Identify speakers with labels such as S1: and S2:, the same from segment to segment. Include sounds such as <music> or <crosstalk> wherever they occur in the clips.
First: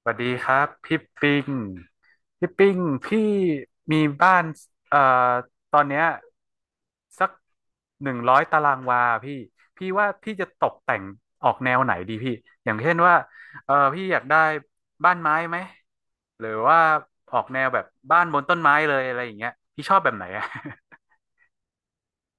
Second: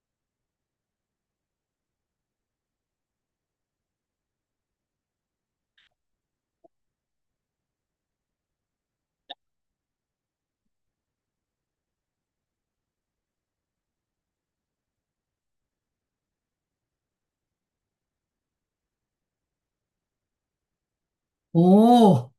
S1: สวัสดีครับพี่ปิงพี่ปิงพี่มีบ้านเอ่อตอนเนี้ยสักหนึ่งร้อยตารางวาพี่พี่ว่าพี่จะตกแต่งออกแนวไหนดีพี่อย่างเช่นว่าเออพี่อยากได้บ้านไม้ไหมหรือว่าออกแนวแบบบ้านบนต้นไม้เลยอะไรอย่างเงี้ยพี่ชอบแบบไหนอะ
S2: โอ้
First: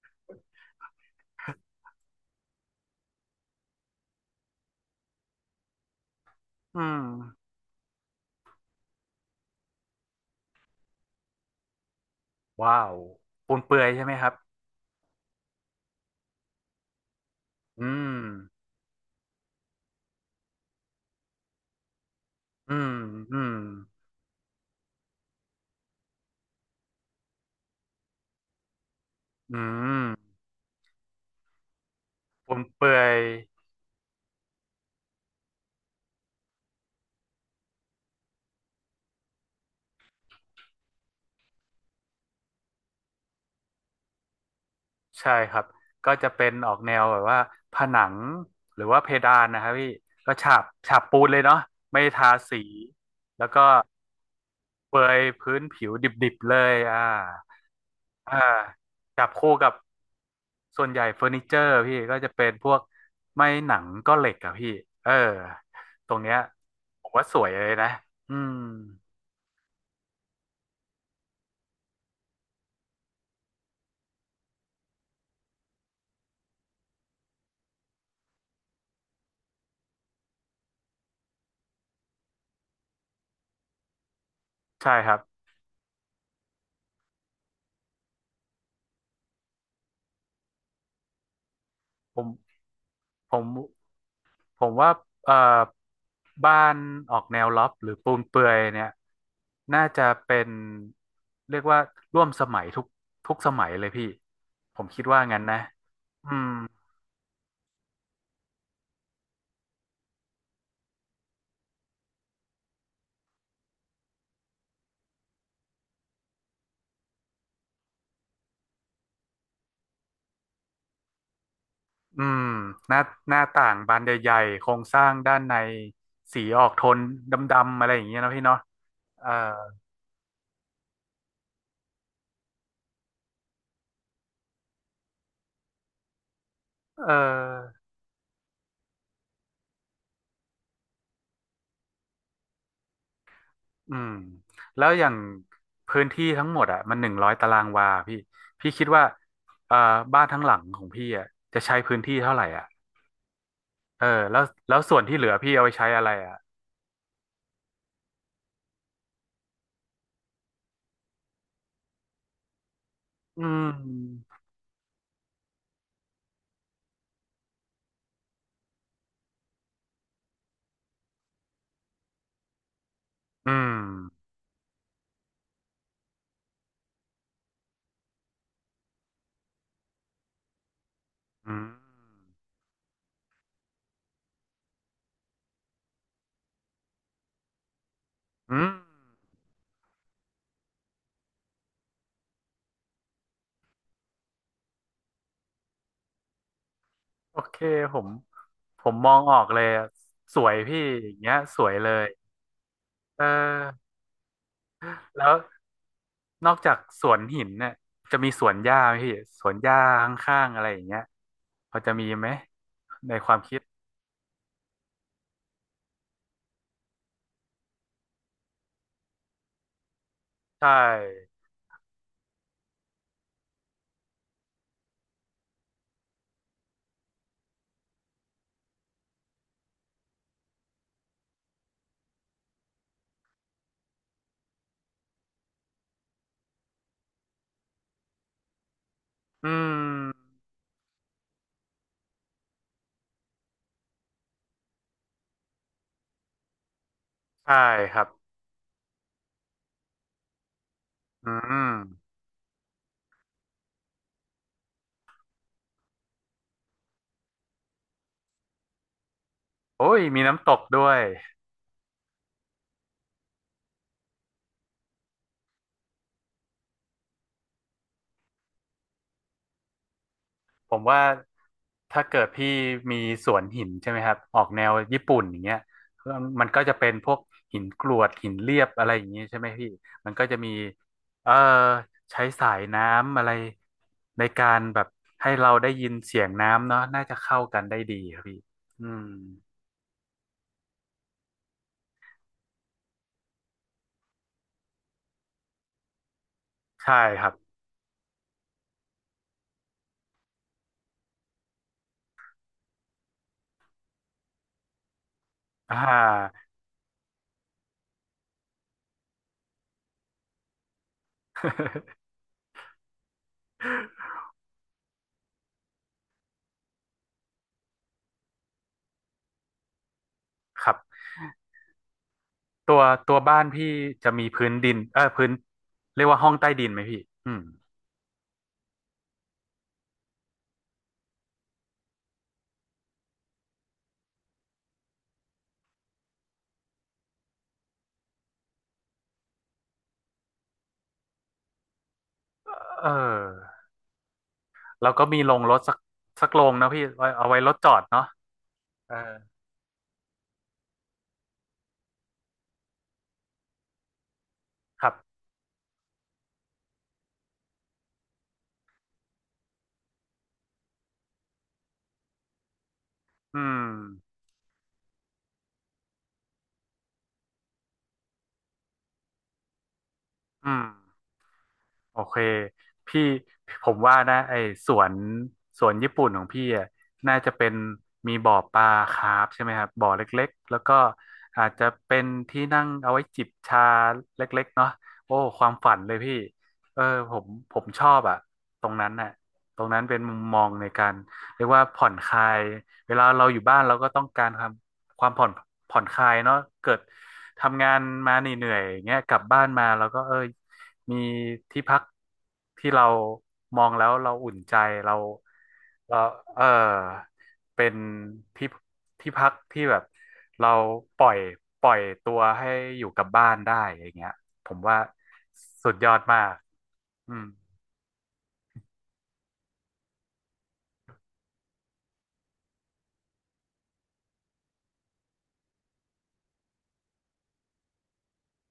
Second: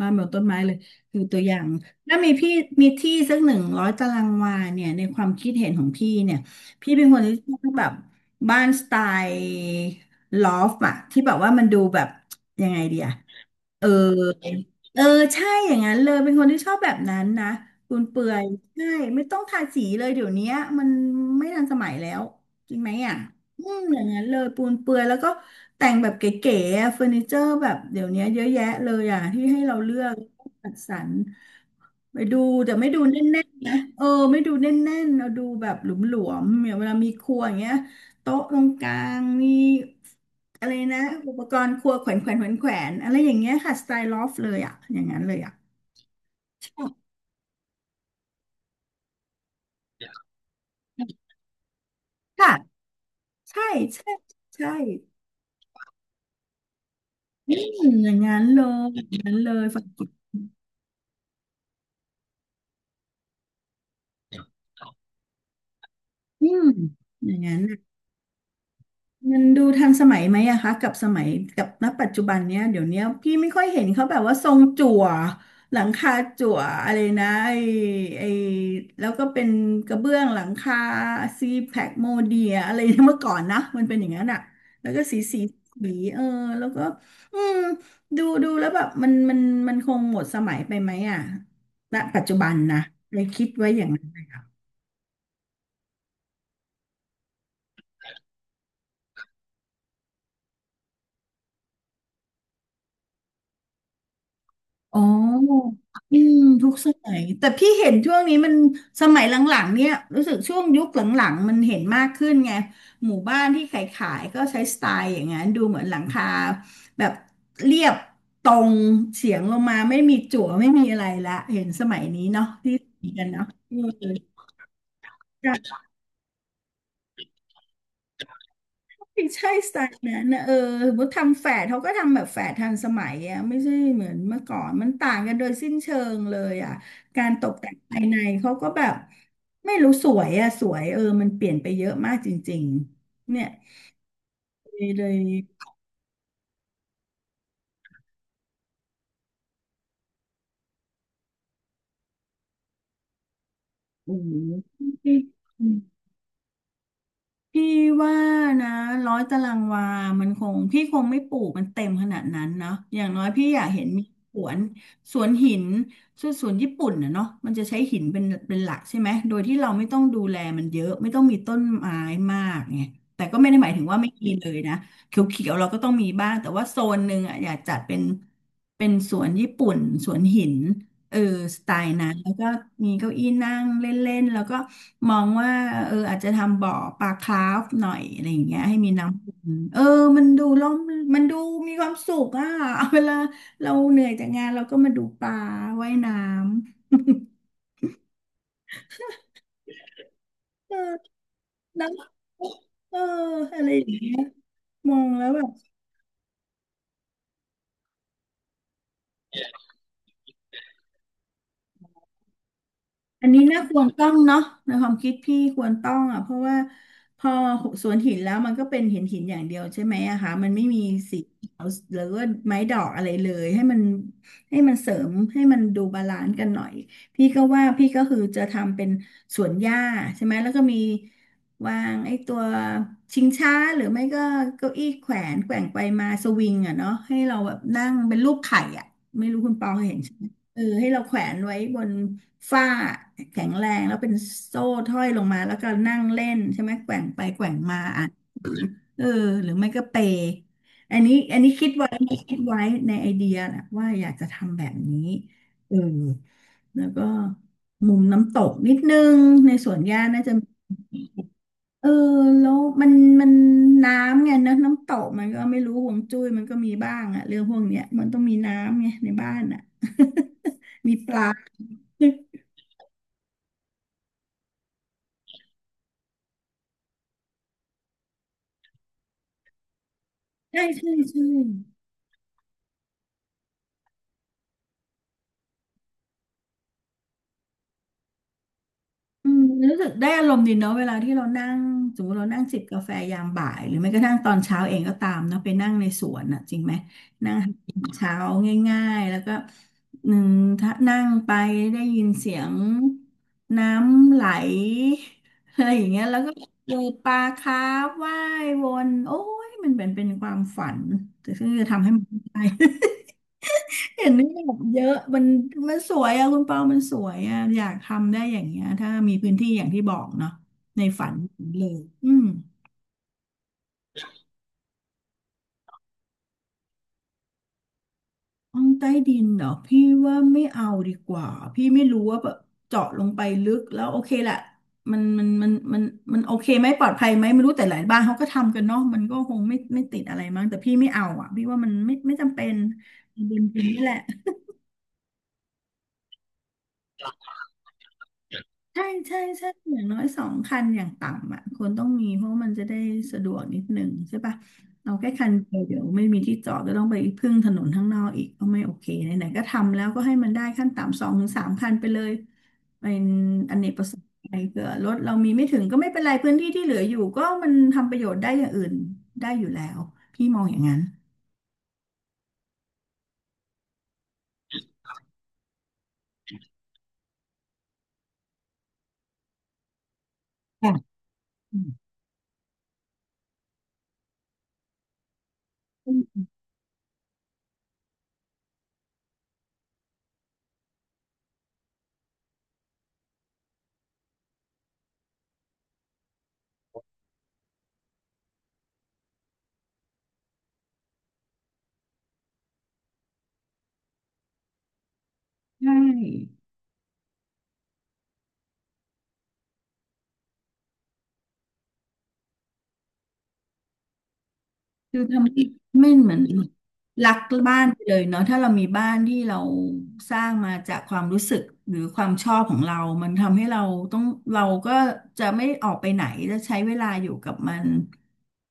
S2: บ้านแบบต้นไม้เลยคือตัวอย่างถ้ามีพี่มีที่สักหนึ่งร้อยตารางวาเนี่ยในความคิดเห็นของพี่เนี่ย
S1: <laughs> อื
S2: พี่เป็
S1: ม
S2: นคนที่ชอบแบบบ้านสไตล์ลอฟอะที่แบบว่ามันดูแบบยัง
S1: ว้า
S2: ไง
S1: ว
S2: ดีอะ
S1: ปูนเปลื
S2: เอ
S1: อย
S2: อ
S1: ใช่ไหมครับ
S2: เออใช่อย่างนั้นเลย เป็นคนที่ชอบแบบนั้นนะ
S1: อื
S2: คุณ
S1: ม
S2: เปื่อยใช่ไม่ต้องทาสีเลยเดี๋ยวเนี้ยมันไม่ทันสมัยแล้ว จ
S1: อื
S2: ริงไหม
S1: ม
S2: อ่ะ
S1: อืม
S2: อืมอย่างนั้นเลย ปูนเปื่อยแล้วก็แต่งแบบเก๋ๆอะเฟอร์นิเจอร์แบบเดี๋ยวเนี้ยเยอะแยะเลยอ่ะที่ให้
S1: อื
S2: เราเลือ
S1: ม
S2: กจัดสรร ไปดู
S1: ปูน
S2: แต่
S1: เป
S2: ไม่
S1: ลื
S2: ดู
S1: อ
S2: แน
S1: ย
S2: ่นๆนะเออไม่ดูแน่นๆเราดูแบบหลวมๆอย่างเวลามีครัวอย่างเงี้ยโต๊ะตรงกลางมีอะไรนะอุปกรณ์ครัวแขวนแขวนแขวนแขวนอะไรอย่างเงี้ยค่ะสไตล์ลอฟเลยอ่ะอย่างนั้น
S1: ใช่
S2: เลย
S1: ค
S2: อ่ะ
S1: รับ ก็จะเป็นออกแนว
S2: ใช่
S1: แบบว่าผนังหรือว่าเพดานนะครับพี่ก็ฉาบปูนเลยเนาะไม่ทาสี
S2: ค่ะ
S1: แล้วก็
S2: ใช่ใช่ใช่
S1: เปรยพื้นผิวดิบๆเลยอ่า
S2: อืมอย่าง
S1: อ่า
S2: นั้นเลยอย่าง
S1: จับ
S2: นั้นเล
S1: คู่
S2: ย
S1: กับ
S2: ฝัก
S1: ส่วนใหญ่เฟอร์นิเจอร์พี่ก็จะเป็นพวกไม้หนังก็เหล็กอะพี่เออตรงเนี้ย
S2: อืม
S1: ผมว่า
S2: อ
S1: ส
S2: ย่าง
S1: วย
S2: นั้
S1: เล
S2: น
S1: ยนะอืม
S2: มันดูทันสมัยไหมอะคะกับสมัยกับณปัจจุบันเนี้ยเดี๋ยวเนี้ยพี่ไม่ค่อยเห็นเขาแบบว่าทรงจั่วหลังคาจั่วอะไรนะไอแล้วก็เป็นกระเบื้องหลังคาซีแพคโมเดียอะไรนะเมื่อก่อนนะมันเป็นอย่างนั้นอะแล้
S1: ใช่
S2: วก็
S1: ครั
S2: สี
S1: บ
S2: สีสีเออแล้วก็อืมดูแล้วแบบมันคงหมดสมัยไปไหมอะณ
S1: ผ
S2: ปัจจุบัน
S1: ม
S2: นะเลย
S1: ผ
S2: คิด
S1: ม
S2: ไว้อย่างนั้น
S1: ผมว่าเอ่อบ้านออกแนวล็อฟหรือปูนเปลื่อยเนี่ยน่าจะเป็นเรียกว่าร่วมสมัยทุกทุกสมัยเลยพี่ผม
S2: อ๋
S1: คิดว่างั้นนะ
S2: ออื
S1: อื
S2: ม
S1: ม
S2: ทุกสมัยแต่พี่เห็นช่วงนี้มันสมัยหลังๆเนี่ยรู้สึกช่วงยุคหลังๆมันเห็นมากขึ้นไงหมู่บ้านที่ขายๆก็ใช้สไตล์อย่างนั้นดูเหมือนหลังคาแบบเรียบตรงเฉียงลงมาไม่มีจั่วไม่มีอะไรละเห็นสมัย
S1: อื
S2: นี้
S1: ม
S2: เนาะที่
S1: หน้า
S2: มีกัน
S1: หน้า
S2: เนาะ
S1: ต่างบานให
S2: เอ
S1: ญ่ๆโครงสร้างด้านใน
S2: อ
S1: สีออกโทนดำๆอะไรอย่างเงี้ยนะพี่เนาะเออ
S2: ใช่สไตล์นั้นนะเออสมมติทำแฝดเขาก็ทำแบบแฝดทันสมัยอ่ะไม่ใช่เหมือนเมื่อก่อนมันต่างกันโดยสิ้นเชิงเลยอ่ะ
S1: เอ
S2: การตกแต่ง
S1: อ
S2: ภายในเขาก็แบบไม่รู้สวยอ่ะสวยเออมันเปลี่ยนไปเยอะมากจริงๆเนี่ย
S1: อืม
S2: เล
S1: แล้
S2: ย
S1: วอ
S2: เล
S1: ย่าง
S2: ย
S1: พื้นที่ทั้งหมดอ่ะมันหนึ่งร้อยตารางวาพี่พี่คิดว่าเอ่อบ้านทั้งหลังของพี่อ่ะจะใช้พื้นที่เท่าไหร่อ่ะ เออ
S2: โอ้
S1: แล้วแล้
S2: โ
S1: วส่วนที่เหลือพี่เอาไปใช้
S2: ห
S1: อะไรอ่ะ
S2: พี่ว่านะร้อยตารางวามันคงพี่คงไม่ปลูกมันเต็มขนาดนั้นเนาะอย่างน้อย
S1: อื
S2: พี่อ
S1: ม
S2: ยากเห็นมีสวนสวนหินส่วนสวนญี่ปุ่นนะเนาะมันจะใช้หินเป็นหลักใช่ไหมโดยที่เราไม่ต้องดูแลมันเยอะไม่ต้องมีต้นไม้มากไงแต่ก็ไม่
S1: อื
S2: ได้หมาย
S1: ม
S2: ถึงว่าไม่มีเลยนะเขียวๆเราก็ต้องมีบ้างแต่ว่าโซนหนึ่งอ่ะอยากจัดเป็นเป็นสวนญี่ปุ่นสวนหินเออ
S1: อื
S2: สไตล์นั้นแล้
S1: ม
S2: วก็มีเก้าอี้นั่งเล่นๆแล้วก็ มองว่าเอออาจจะทำบ่อปลาคราฟหน่อยอะไรอย่างเงี้
S1: อื
S2: ย
S1: ม
S2: ให้มีน้ำวนเออมันดูร่มมันดูมีความสุขอ่ะ <laughs> เวลาเราเหนื่อยจากงานเราก็มาดูปลาว่ายน้
S1: โอ
S2: ำ <laughs>
S1: เคผมผมมองออกเลยอะสวย
S2: เอ
S1: พี่อ
S2: อ
S1: ย่างเงี้ยสวย
S2: น
S1: เลย
S2: ะเออ
S1: เอ
S2: อะไรอ
S1: อ
S2: ย่างเงี้ยมองแล้
S1: แล้
S2: ว
S1: ว
S2: แบบ
S1: นอกจากสวนหินเนี่ยจะมีสวนหญ้าไหมพี่สวนหญ้าข้างๆอะไรอย่างเงี้ยพอจะมีไหมใน
S2: อั
S1: ค
S2: น
S1: วาม
S2: นี้
S1: คิด
S2: น่าควรต้องเนาะในความคิดพี่ควรต้องอ่ะเพราะว่าพอสวนหินแล้วมันก็เป็นเหินหินอย่างเดียวใช่ไหมอะคะมัน
S1: ใช
S2: ไม่มีสี
S1: ่
S2: เขียวหรือว่าไม้ดอกอะไรเลยให้มันให้มันเสริมให้มันดูบาลานซ์กันหน่อยพี่ก็ว่าพี่ก็คือจะทำเป็นสวนหญ้าใช่ไหมแล้วก็มีวางไอ้ตัวชิงช้าหรือไม่ก็เก้าอี้แขวนแกว่งไปมาสวิงอ่ะเนาะให้เราแบบนั่งเป็นรูปไข่อ่ะไม่รู้
S1: อื
S2: คุณปอเคยเห็น
S1: ม
S2: เออให้เราแขวนไว้บนฝ้าแข็งแรงแล้วเป็นโซ่ห้อยลงมาแล้วก็นั่งเล่นใช่ไหมแกว่งไปแกว่
S1: ใช่
S2: งมา
S1: ครั
S2: อ่ะ
S1: บ
S2: เออหรือไม่ก็เปย์อันนี้
S1: อื
S2: อันนี้คิด
S1: ม
S2: ไว้คิดไว้ในไอเดียนะว่าอยากจะทำแบบนี้เออแล้วก็มุมน้ำตกนิดนึงในสวนห
S1: โอ้ย
S2: ญ้า
S1: มี
S2: น่าจะ
S1: น้ำตกด้วย
S2: เออแล้วมันมันน้ำไงนะน้ำตกมันก็ไม่รู้ห่วงจุ้ยมันก็มีบ้างอะเรื่องพวกเนี้ยมันต้องมีน้ำไงในบ้านอะ
S1: ผ
S2: <laughs>
S1: ม
S2: มี
S1: ว่า
S2: ปลา
S1: ถ้าเกิดพี่มีสวนหินใช่ไหมครับออกแนวญี่ปุ่นอย่างเงี้ยมันก็จะเป็นพวกหินกรวดหินเรียบอะไรอย่างงี้ใช่ไหมพี่มันก็จะมี
S2: ใช่ใช่ใช่
S1: เออใช้สายน้ำอะไรในการแบบให้เราได้ยินเสียงน้ำเนาะน่าจะเข้ากันได้ดีครับพี่อืม
S2: อืมรู้สึกได้อารมณ์ดีเนาะเวลาที่เรานั่งสมมติเรานั่งจิบกาแฟยามบ่ายหรือไม่กระทั่งตอนเช้าเองก็ตามเนาะไปนั่งในสวนอ่ะจริงไหม
S1: ใช่ครั
S2: นั่
S1: บ
S2: งหากินเช้าง่ายๆแล้วก็หนึ่งถ้านั่งไปได้ยินเสียงน้ำไหลอะไร
S1: อ่
S2: อย่างเงี้ยแล้วก็
S1: า
S2: เจอปลาคาร์ฟว่ายวนโอ้ยมันเป็นเป็นความฝันแต่ซึ่งจะทำให้มันได้ เห็
S1: <laughs>
S2: นนี่แบบเยอะมันสวยอะคุณเปามันสวยอะอยากทำได้อย่างเงี้ยถ้ามีพื้นที่อย่างที่บอกเนาะ
S1: ครับ
S2: ในฝันเลยอืม
S1: ตัวตัวบ้านพี่จะมีพื้นดินเออพื้นเรียกว่าห้องใต้ดินไหมพี่อืม
S2: ห้องใต้ดินเหรอพี่ว่าไม่เอาดีกว่าพี่ไม่รู้ว่าแบบเจาะลงไปลึกแล้วโอเคแหละมันมันโอเคไหมปลอดภัยไหมไม่รู้แต่หลายบ้านเขาก็ทำกันเนาะมันก็คงไม่ติดอะไรมั้งแต่พี่ไม่เอาอะพี่ว่ามันไม่จำเป็น
S1: เ
S2: ดิน
S1: ออ
S2: ดินนี่แหละ
S1: แล้วก็มีโรงรถสักโรงนะพี่ไว้เอาไว้รถจอดเนาะ
S2: ใช่
S1: เอา
S2: ใช่ใช่อย่างน้อย2 คันอย่างต่ำอ่ะคนต้องมีเพราะมันจะได้สะดวกนิดหนึ่งใช่ปะ
S1: ครั
S2: เอา
S1: บ
S2: แค่คันเดียวเดี๋ยวไม่มีที่จอดก็ต้องไปพึ่งถนนข้างนอกอีกก็ไม่โอเคไหนๆก็ทำแล้วก็ให้มันได้ขั้นต่ำ2-3 คันไปเลยเป็น
S1: อื
S2: อ
S1: ม
S2: เนกประสงค์ไปเผื่อรถเรามีไม่ถึงก็ไม่เป็นไรพื้นที่ที่เหลืออยู่ก็มันทำประโยชน์ได้อย่างอื่นได้อยู่แล้วพี่มองอ
S1: อื
S2: ย่าง
S1: ม
S2: นั้น
S1: โอเคพี่ผมว่านะไอ้สวนสวนญี่ปุ่นของพี่อะน่าจะเป็นมีบ่อปลาคาร์ฟใช่ไหมครับบ่อเล็กๆแล้ว
S2: ค่ะ
S1: ก็อาจ
S2: อื
S1: จะ
S2: ม
S1: เป็นที่นั่งเอาไว้จิบชาเล็กๆเนาะโอ้ความฝันเลยพี่เออผมชอบอะตรงนั้นน่ะตรงนั้นเป็นมุมมองในการเรียกว่าผ่อนคลายเวลาเราอยู่บ้านเราก็ต้องการความ ความผ่อนผ่อนคลายเนาะเกิดทำงานมาเหนื่อยๆอย่างเงี้ยกลับบ้านมาแล้วก็เออมีที่พักที่เรามองแล้วเราอุ่นใจเรา
S2: ใช่
S1: เราเออเป็นที่ที่พักที่แบบเราปล่อยปล่อยตัวให้อยู่กับบ้านได้อย่างเงี้ยผมว่า
S2: คือทำให้
S1: สุดย
S2: ไม่
S1: อด
S2: เหมื
S1: มา
S2: อน
S1: ก
S2: รั
S1: อื
S2: ก
S1: ม
S2: บ้านไปเลยเนาะถ้าเรามีบ้านที่เราสร้างมาจากความรู้สึกหรือความชอบของเรามันทำให้เราต้องเราก็จะไม่ออกไปไหนจะใช้เวลาอยู่กับมัน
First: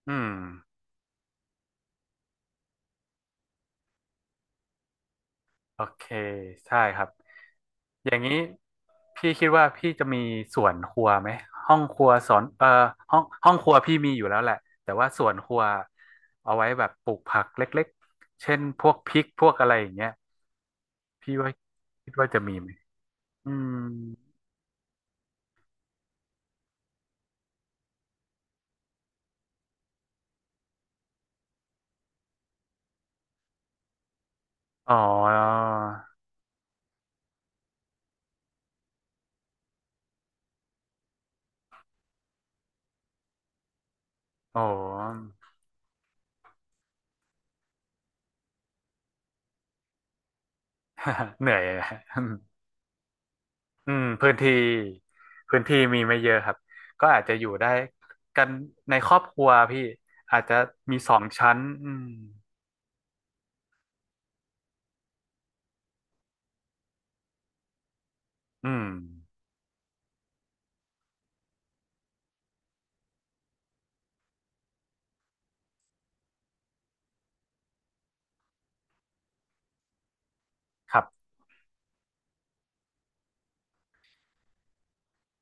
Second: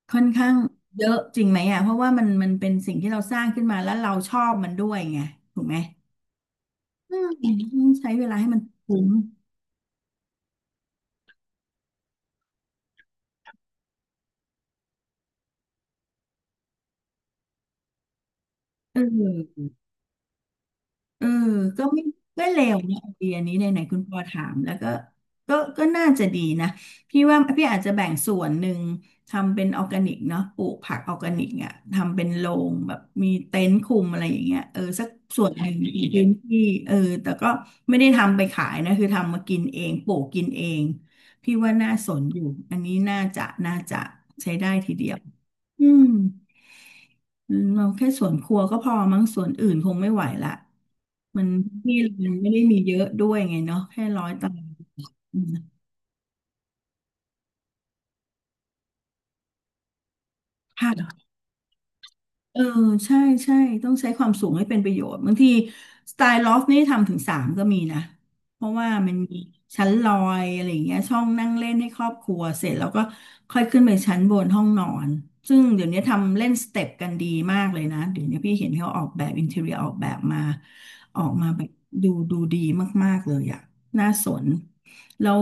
S1: อื
S2: ค่อน
S1: ม
S2: ข้างเยอะจริงไหมอ่ะเพราะว่ามันเป็นสิ่งที่เราสร้างขึ้นมาแล้วเราชอบมันด้วยไงถูกไหม
S1: โอเคใช่ครับ
S2: อืมต้อง
S1: อ
S2: ใช้
S1: ย่าง
S2: เว
S1: นี้
S2: ลาให้มันคุ้ม
S1: พี่คิดว่าพี่จะมีส่วนครัวไหมห้องครัวสอนห้องครัวพี่มีอยู่แล้วแหละแต่ว่าส่วนครัวเอาไว้แบบปลูกผักเล็กๆเช่นพวก
S2: เ
S1: พริกพวก
S2: ออ
S1: อะไรอย่างเงี้ย
S2: เออ
S1: พี่ว่า
S2: ก็ไม่
S1: คิดว่าจะ
S2: ก็
S1: มี
S2: เล
S1: ไหม
S2: วนะไอเดีย
S1: อื
S2: นี้
S1: ม
S2: ไหนๆคุณปอถามแล้วก็ก็น่าจะดีนะพี่ว่าพี่อาจจะแบ่งส่วนหนึ่งทำเป็นออร์แกนิกเนาะปลูกผักออร์แกนิกอ่ะทำเป็นโรงแบบมีเต็นท์คุมอะไรอย่างเงี้ยเออ
S1: อ๋อ
S2: สักส่วนหนึ่งในพื้นที่เออแต่ก็ไม่ได้ทำไปขายนะคือทำมากินเองปลูกกินเองพี่ว่าน่าสนอยู่อันนี้น่าจะใช้
S1: โอ้
S2: ได้ทีเดียวอืม อืมเราแค่สวนครัวก็พอมั้งสวนอื่นคงไม่ไหวละ
S1: <laughs>
S2: มั
S1: เห
S2: น
S1: นื่อยนะ <laughs>
S2: ที่มันไม่ได้มีเยอะด้วยไงเนาะ
S1: อื
S2: แค่
S1: ม
S2: ร้อ
S1: พื้
S2: ย
S1: น
S2: ตา
S1: ที่
S2: รางอืม
S1: พื้นที่มีไม่เยอะครับก็อาจจะอยู่ได้กันในครอบครัวพี่อาจจะมีสอง
S2: ค่ะ
S1: ชั้นอืม
S2: เออใช่ใช่ต้องใช้ความสูงให้เป็นประโยชน์บางทีสไตล์ลอฟนี่ทำถึงสามก็มีนะเพ
S1: อื
S2: ราะ
S1: ม
S2: ว่ามันมีชั้นลอยอะไรอย่างเงี้ยช่องนั่งเล่นให้ครอบครัวเสร็จแล้วก็ค่อยขึ้นไปชั้นบนห้องนอนซึ่งเดี๋ยวนี้ทำเล่นสเต็ปกันดีมากเลยนะเดี๋ยวนี้พี่เห็นเขาออกแบบอินเทอร์เรียออกแบบมา
S1: ครั
S2: ออ
S1: บ
S2: กมาแบบดูดีมากๆเลยอะน่าสนแล้ว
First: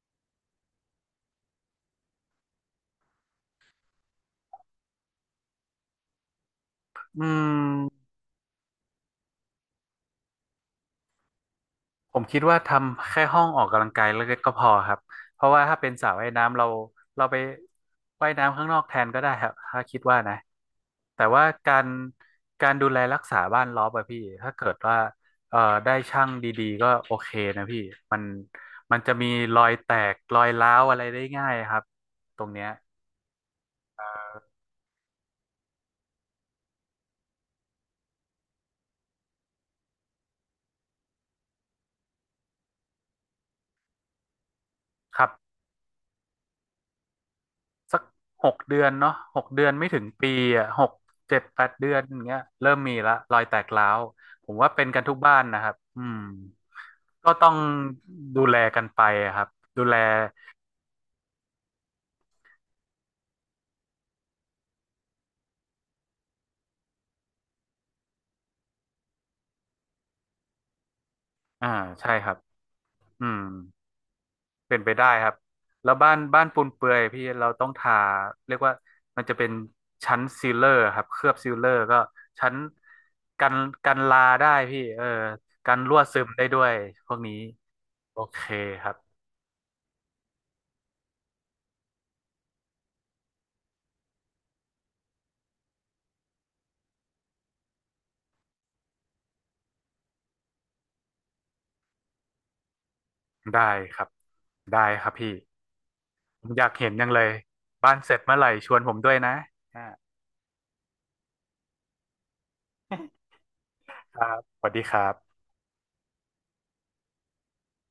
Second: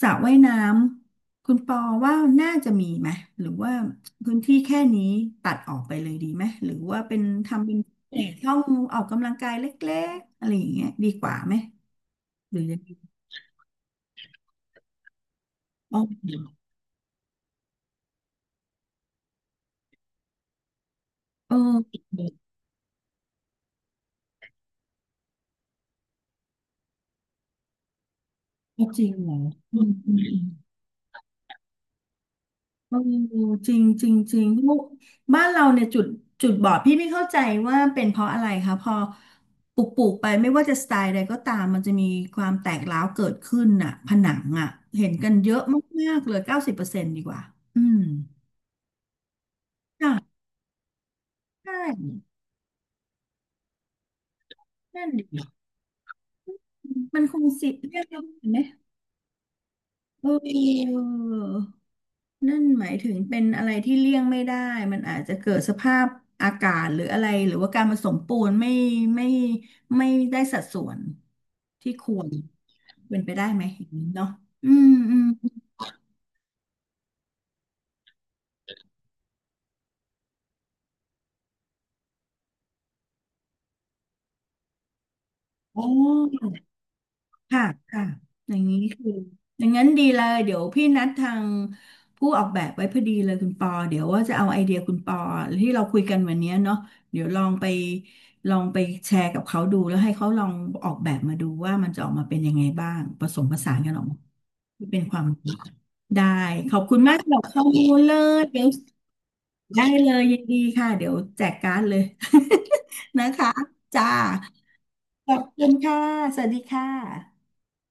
S2: สระว่ายน้ำ คุณปอว่าน่าจะมีไหมหรือว่าพื้นที่แค่นี้ตัดออกไปเลยดีไหมหรือว่าเป็
S1: อื
S2: นทำเป็น
S1: ม
S2: เอ่อช่องออกกำลังกายเล็กๆอะไรอย่างเงี้ยดีกว่าไหม
S1: ผมคิด
S2: ห
S1: ว่า
S2: รือ
S1: ท
S2: ยัง
S1: ำ
S2: ไง
S1: แค่ห้องออกกำลังกายเล็กๆก็พอครับเพราะว่าถ้าเป็น
S2: อ๋
S1: สระว่ายน้ำเรา
S2: อ
S1: เราไปว่ายน้ำข้างนอกแทนก็ได้ครับถ้าคิดว่านะแต่ว่า
S2: เออ
S1: การ
S2: จริงเห
S1: การดูแลรักษาบ้านรอบอะพี่ถ้าเกิดว่าเอ่อได้ช่างดีๆก็โอเคนะพี่มัน
S2: รอ
S1: มันจะมีรอย
S2: อื
S1: แตกรอ
S2: ม
S1: ยร้าวอะไรได้ง่ายครับตรงเนี้ย
S2: โอ้จริงจริงจริงลูกบ้านเราเนี่ยจุดบอดพี่ไม่เข้าใจว่าเป็นเพราะอะไรคะพอปลูกไปไม่ว่าจะสไตล์ใดก็ตามมันจะมีความแตกร้าวเกิดขึ้นน่ะผนังอ่ะเห็น
S1: ครั
S2: กั
S1: บ
S2: นเยอะมากๆเลย90%ดีกว่าอื
S1: สั
S2: ม
S1: ก6 เดือนเนาะหกเดือนไม่ถึง
S2: จ้ะ
S1: ปีอ่ะหกเจ็ดแปด
S2: ใช่
S1: เดือนอย่างเงี้ยเริ่มมีละรอยแตกร้าวผมว่าเป็นกัน
S2: นั่น
S1: ทุก
S2: ดิ
S1: บ้านนะครับอืม
S2: มัน
S1: ก็
S2: คง
S1: ต้อง
S2: สิเรียกแล้ว
S1: ดู
S2: เห็น
S1: แล
S2: ไหม
S1: กันไปอะครับดูแล
S2: เออ นั่นหมายถึงเป็นอะไรที่เลี่ยงไม่ได้มันอาจจะเกิดสภาพอากาศหรืออะไรหรือว่าการผสมปูนไม่ไม่ได้สัดส่วน
S1: อ่า
S2: ที่ค
S1: ใช่
S2: ว
S1: ค
S2: ร
S1: รับ
S2: เป็น
S1: อื
S2: ไป
S1: ม
S2: ได้ไหมอย่างนี้เนาะอื
S1: เป็น
S2: ม
S1: ไปได้
S2: อื
S1: ครับ
S2: ม
S1: แล้วบ้านปูนเปื่อยพี่เราต้องทาเรียกว่ามันจะเป็นชั้นซีลเลอร์ครับเคลือบซีลเลอร์ก็ชั้นกันกันลาได้พี่เออกัน
S2: โอ
S1: รั่วซึมได้
S2: ้
S1: ด้วยพวกนี้
S2: ค่ะค่ะ
S1: โอเค
S2: อย่างนี้
S1: ครั
S2: คือ
S1: บ
S2: อย่างนั้นดีเลย เดี๋ยวพี่นัดทางผู้ออกแบบไว้พอดีเลยคุณปอ เดี๋ยวว่าจะเอาไอเดียคุณปอที่เราคุยกันวันเนี้ยเนาะเดี๋ยวลองไปแชร์กับเขาดูแล้วให้เขาลองออกแบบมาดูว่ามันจะออกมาเป็นยังไงบ้างผสมผ
S1: ได้
S2: สานกัน
S1: ค
S2: ออ
S1: รั
S2: ก
S1: บ
S2: มา
S1: ได้
S2: ที่เป็น
S1: ครับ
S2: ความ
S1: พี่
S2: รู้ได้
S1: ผมอยา
S2: ข
S1: ก
S2: อบ
S1: เห็น
S2: คุณ
S1: ยัง
S2: มาก
S1: เลย
S2: สำหรับข้อมู
S1: บ้า
S2: ล
S1: นเส
S2: เล
S1: ร็จเมื่
S2: ย
S1: อไหร่
S2: เดี๋ยว
S1: ชวนผมด้วยนะ
S2: ได้
S1: อ่า
S2: เลยยินดีค่ะเดี๋ยวแจกการ์ดเลย
S1: <laughs>
S2: <laughs> นะคะจ้า
S1: ครับสวัสดีครั
S2: ขอ
S1: บ
S2: บคุณค่ะสวัสดีค่ะ